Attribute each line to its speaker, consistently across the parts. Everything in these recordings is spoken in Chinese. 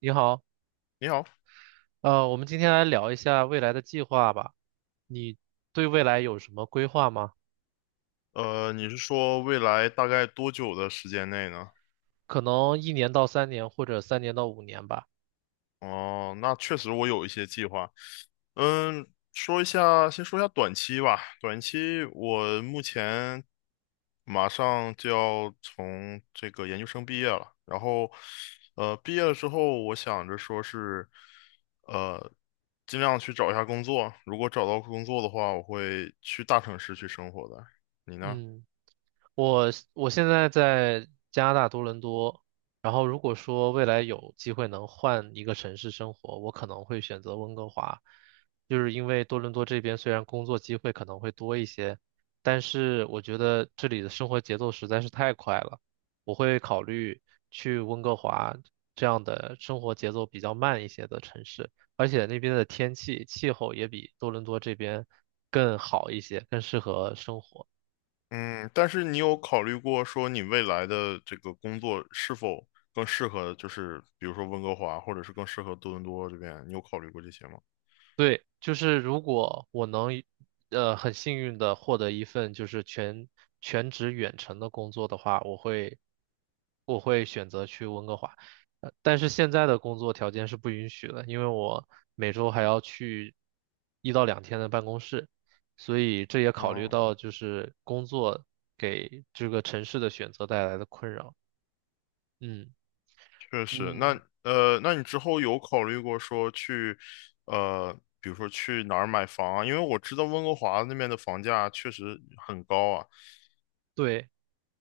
Speaker 1: 你好，
Speaker 2: 你好，
Speaker 1: 我们今天来聊一下未来的计划吧。你对未来有什么规划吗？
Speaker 2: 你是说未来大概多久的时间内呢？
Speaker 1: 可能1年到3年，或者3年到5年吧。
Speaker 2: 哦，那确实我有一些计划。嗯，说一下，先说一下短期吧。短期我目前马上就要从这个研究生毕业了，然后，毕业了之后，我想着说是，呃，尽量去找一下工作。如果找到工作的话，我会去大城市去生活的。你呢？
Speaker 1: 嗯。我现在在加拿大多伦多，然后如果说未来有机会能换一个城市生活，我可能会选择温哥华，就是因为多伦多这边虽然工作机会可能会多一些，但是我觉得这里的生活节奏实在是太快了，我会考虑去温哥华这样的生活节奏比较慢一些的城市，而且那边的天气气候也比多伦多这边更好一些，更适合生活。
Speaker 2: 嗯，但是你有考虑过说你未来的这个工作是否更适合，就是比如说温哥华，或者是更适合多伦多这边，你有考虑过这些吗？
Speaker 1: 对，就是如果我能，很幸运的获得一份就是全职远程的工作的话，我会选择去温哥华，但是现在的工作条件是不允许的，因为我每周还要去1到2天的办公室，所以这也考虑
Speaker 2: 哦，
Speaker 1: 到就是工作给这个城市的选择带来的困扰。嗯
Speaker 2: 确实。那
Speaker 1: 嗯，
Speaker 2: 那你之后有考虑过说去，呃，比如说去哪儿买房啊？因为我知道温哥华那边的房价确实很高啊。
Speaker 1: 对，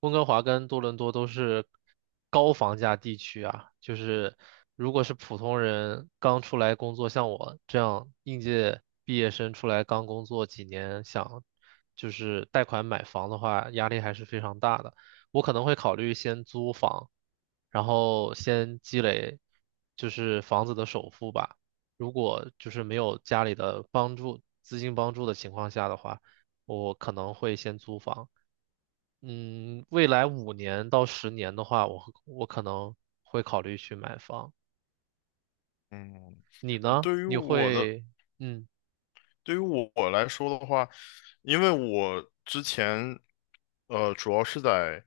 Speaker 1: 温哥华跟多伦多都是高房价地区啊，就是如果是普通人刚出来工作，像我这样应届毕业生出来刚工作几年，想就是贷款买房的话，压力还是非常大的。我可能会考虑先租房，然后先积累就是房子的首付吧。如果就是没有家里的帮助，资金帮助的情况下的话，我可能会先租房。嗯，未来五年到十年的话，我可能会考虑去买房。
Speaker 2: 嗯，
Speaker 1: 你呢？
Speaker 2: 对于
Speaker 1: 你
Speaker 2: 我的，
Speaker 1: 会，嗯
Speaker 2: 对于我来说的话，因为我之前，主要是在，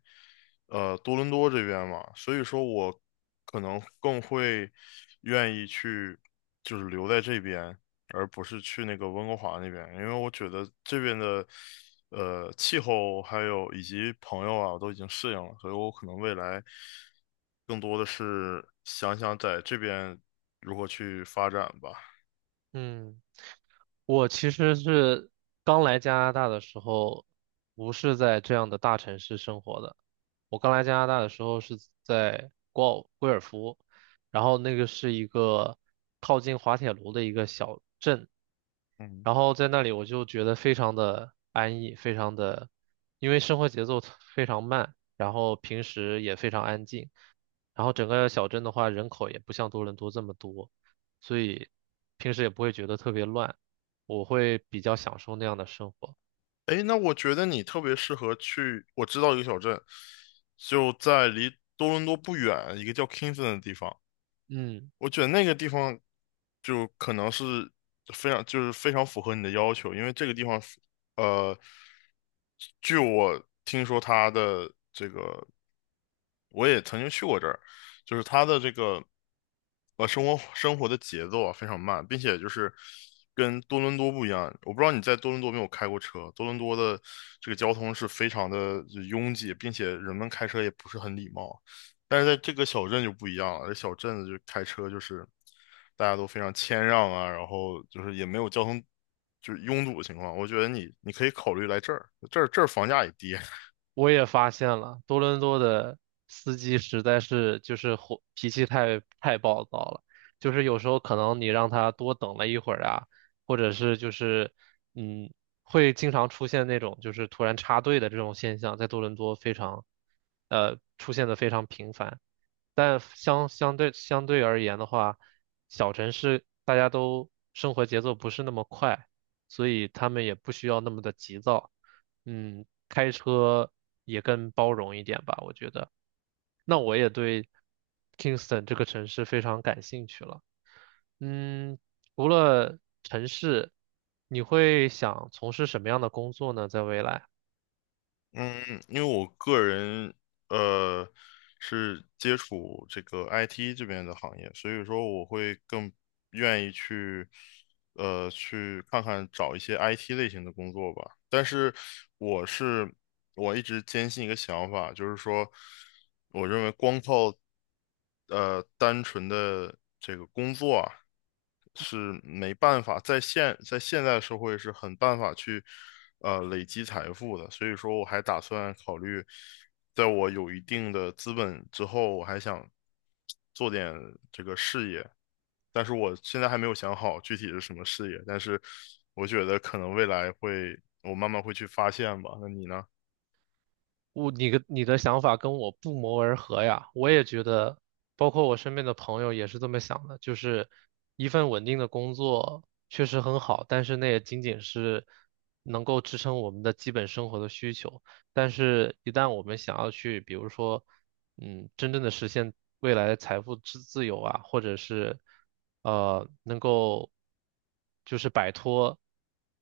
Speaker 2: 多伦多这边嘛，所以说我可能更会愿意去，就是留在这边，而不是去那个温哥华那边，因为我觉得这边的，气候还有以及朋友啊，我都已经适应了，所以我可能未来更多的是想在这边如何去发展吧。
Speaker 1: 嗯，我其实是刚来加拿大的时候，不是在这样的大城市生活的。我刚来加拿大的时候是在贵尔夫，然后那个是一个靠近滑铁卢的一个小镇，
Speaker 2: 嗯，
Speaker 1: 然后在那里我就觉得非常的安逸，非常的，因为生活节奏非常慢，然后平时也非常安静，然后整个小镇的话人口也不像多伦多这么多，所以平时也不会觉得特别乱，我会比较享受那样的生活。
Speaker 2: 哎，那我觉得你特别适合去，我知道一个小镇，就在离多伦多不远，一个叫 Kingston 的地方。
Speaker 1: 嗯。
Speaker 2: 我觉得那个地方就可能是非常符合你的要求，因为这个地方是呃，据我听说它的这个，我也曾经去过这儿，就是它的这个生活的节奏啊非常慢，并且就是跟多伦多不一样。我不知道你在多伦多没有开过车，多伦多的这个交通是非常的拥挤，并且人们开车也不是很礼貌。但是在这个小镇就不一样了，这小镇就开车就是大家都非常谦让啊，然后就是也没有交通就是拥堵的情况。我觉得你可以考虑来这儿，这儿房价也低。
Speaker 1: 我也发现了，多伦多的司机实在是就是火，脾气太暴躁了，就是有时候可能你让他多等了一会儿啊，或者是就是嗯，会经常出现那种就是突然插队的这种现象，在多伦多非常出现的非常频繁。但相对而言的话，小城市大家都生活节奏不是那么快，所以他们也不需要那么的急躁。嗯，开车也更包容一点吧，我觉得。那我也对 Kingston 这个城市非常感兴趣了。嗯，除了城市，你会想从事什么样的工作呢？在未来？
Speaker 2: 嗯，因为我个人呃是接触这个 IT 这边的行业，所以说我会更愿意去去看看找一些 IT 类型的工作吧。但是我是我一直坚信一个想法，就是说，我认为光靠单纯的这个工作啊，是没办法在现在社会是很办法去累积财富的，所以说我还打算考虑，在我有一定的资本之后，我还想做点这个事业，但是我现在还没有想好具体是什么事业，但是我觉得可能未来会，我慢慢会去发现吧。那你呢？
Speaker 1: 我你的想法跟我不谋而合呀，我也觉得，包括我身边的朋友也是这么想的，就是一份稳定的工作确实很好，但是那也仅仅是能够支撑我们的基本生活的需求。但是，一旦我们想要去，比如说，嗯，真正的实现未来的财富自由啊，或者是能够就是摆脱，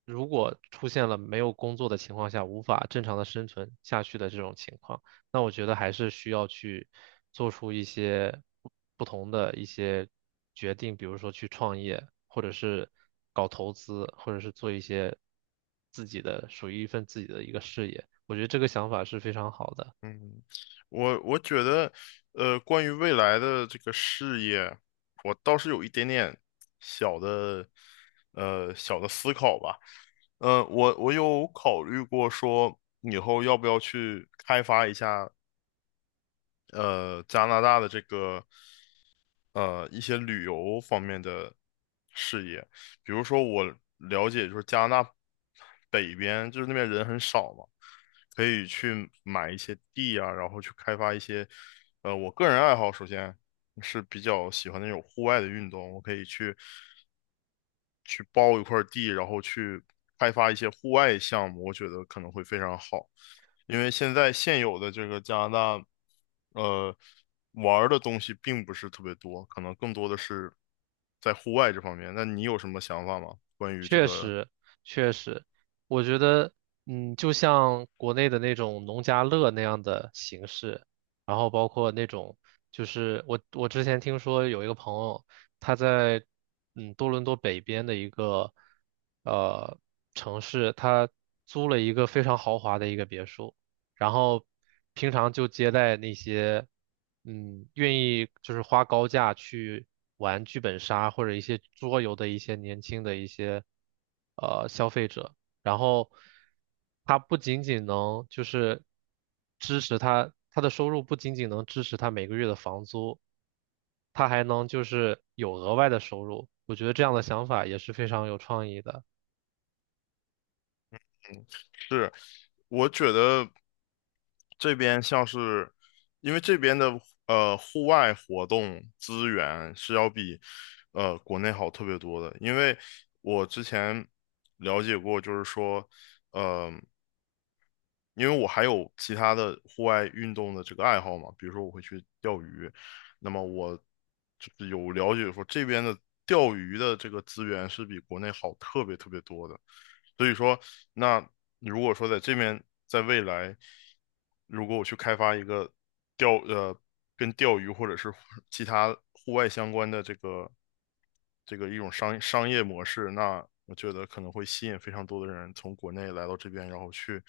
Speaker 1: 如果出现了没有工作的情况下无法正常的生存下去的这种情况。那我觉得还是需要去做出一些不同的一些决定，比如说去创业，或者是搞投资，或者是做一些自己的属于一份自己的一个事业。我觉得这个想法是非常好的。
Speaker 2: 我觉得，关于未来的这个事业，我倒是有一点点小的，小的思考吧。我有考虑过说，以后要不要去开发一下，加拿大的这个。一些旅游方面的事业，比如说我了解就是加拿大北边就是那边人很少嘛，可以去买一些地啊，然后去开发一些，我个人爱好首先是比较喜欢那种户外的运动，我可以去包一块地，然后去开发一些户外项目，我觉得可能会非常好。因为现有的这个加拿大，呃，玩儿的东西并不是特别多，可能更多的是在户外这方面。那你有什么想法吗？关于这
Speaker 1: 确
Speaker 2: 个？
Speaker 1: 实，确实，我觉得，嗯，就像国内的那种农家乐那样的形式，然后包括那种，就是我之前听说有一个朋友，他在嗯多伦多北边的一个呃城市，他租了一个非常豪华的一个别墅，然后平常就接待那些嗯愿意就是花高价去玩剧本杀或者一些桌游的一些年轻的一些消费者，然后他不仅仅能就是支持他的收入不仅仅能支持他每个月的房租，他还能就是有额外的收入，我觉得这样的想法也是非常有创意的。
Speaker 2: 是，我觉得这边像是，因为这边的户外活动资源是要比国内好特别多的，因为我之前了解过，就是说，呃，因为我还有其他的户外运动的这个爱好嘛，比如说我会去钓鱼，那么我就是有了解说这边的钓鱼的这个资源是比国内好特别特别多的。所以说，那如果说在这边，在未来，如果我去开发一个钓呃跟钓鱼或者是 其他户外相关的这个这个一种商业模式，那我觉得可能会吸引非常多的人从国内来到这边，然后去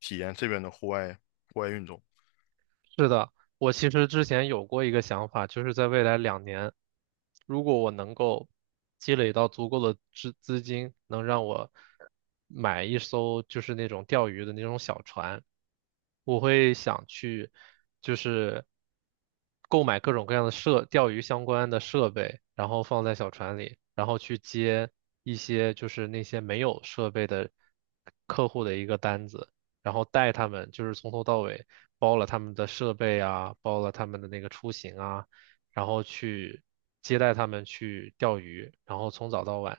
Speaker 2: 体验这边的户外运动。
Speaker 1: 是的，我其实之前有过一个想法，就是在未来2年，如果我能够积累到足够的资金，能让我买一艘就是那种钓鱼的那种小船，我会想去就是购买各种各样的设钓鱼相关的设备，然后放在小船里，然后去接一些就是那些没有设备的客户的一个单子。然后带他们，就是从头到尾包了他们的设备啊，包了他们的那个出行啊，然后去接待他们去钓鱼，然后从早到晚，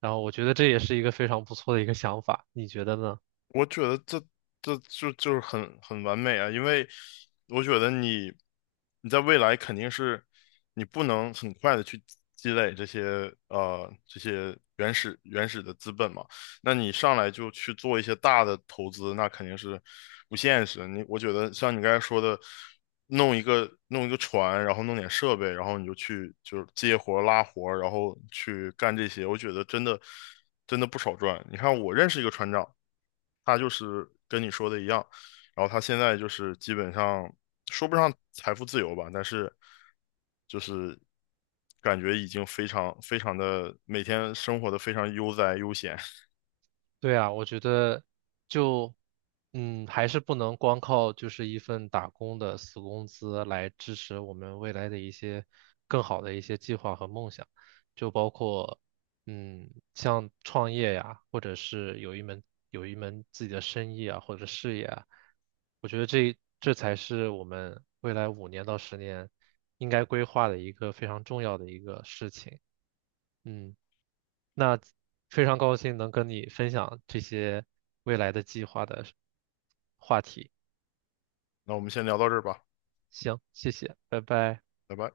Speaker 1: 然后我觉得这也是一个非常不错的一个想法，你觉得呢？
Speaker 2: 我觉得这就是很完美啊，因为我觉得你在未来肯定是你不能很快的去积累这些这些原始的资本嘛，那你上来就去做一些大的投资，那肯定是不现实。你我觉得像你刚才说的，弄一个船，然后弄点设备，然后你就去就是接活拉活然后去干这些，我觉得真的不少赚。你看我认识一个船长，他就是跟你说的一样，然后他现在就是基本上说不上财富自由吧，但是就是感觉已经非常非常的每天生活的非常悠哉悠闲。
Speaker 1: 对啊，我觉得就，嗯，还是不能光靠就是一份打工的死工资来支持我们未来的一些更好的一些计划和梦想，就包括，嗯，像创业呀，或者是有一门有一门自己的生意啊，或者事业啊，我觉得这才是我们未来五年到十年应该规划的一个非常重要的一个事情。嗯。那非常高兴能跟你分享这些未来的计划的话题。
Speaker 2: 那我们先聊到这儿吧，
Speaker 1: 行，谢谢，拜拜。
Speaker 2: 拜拜。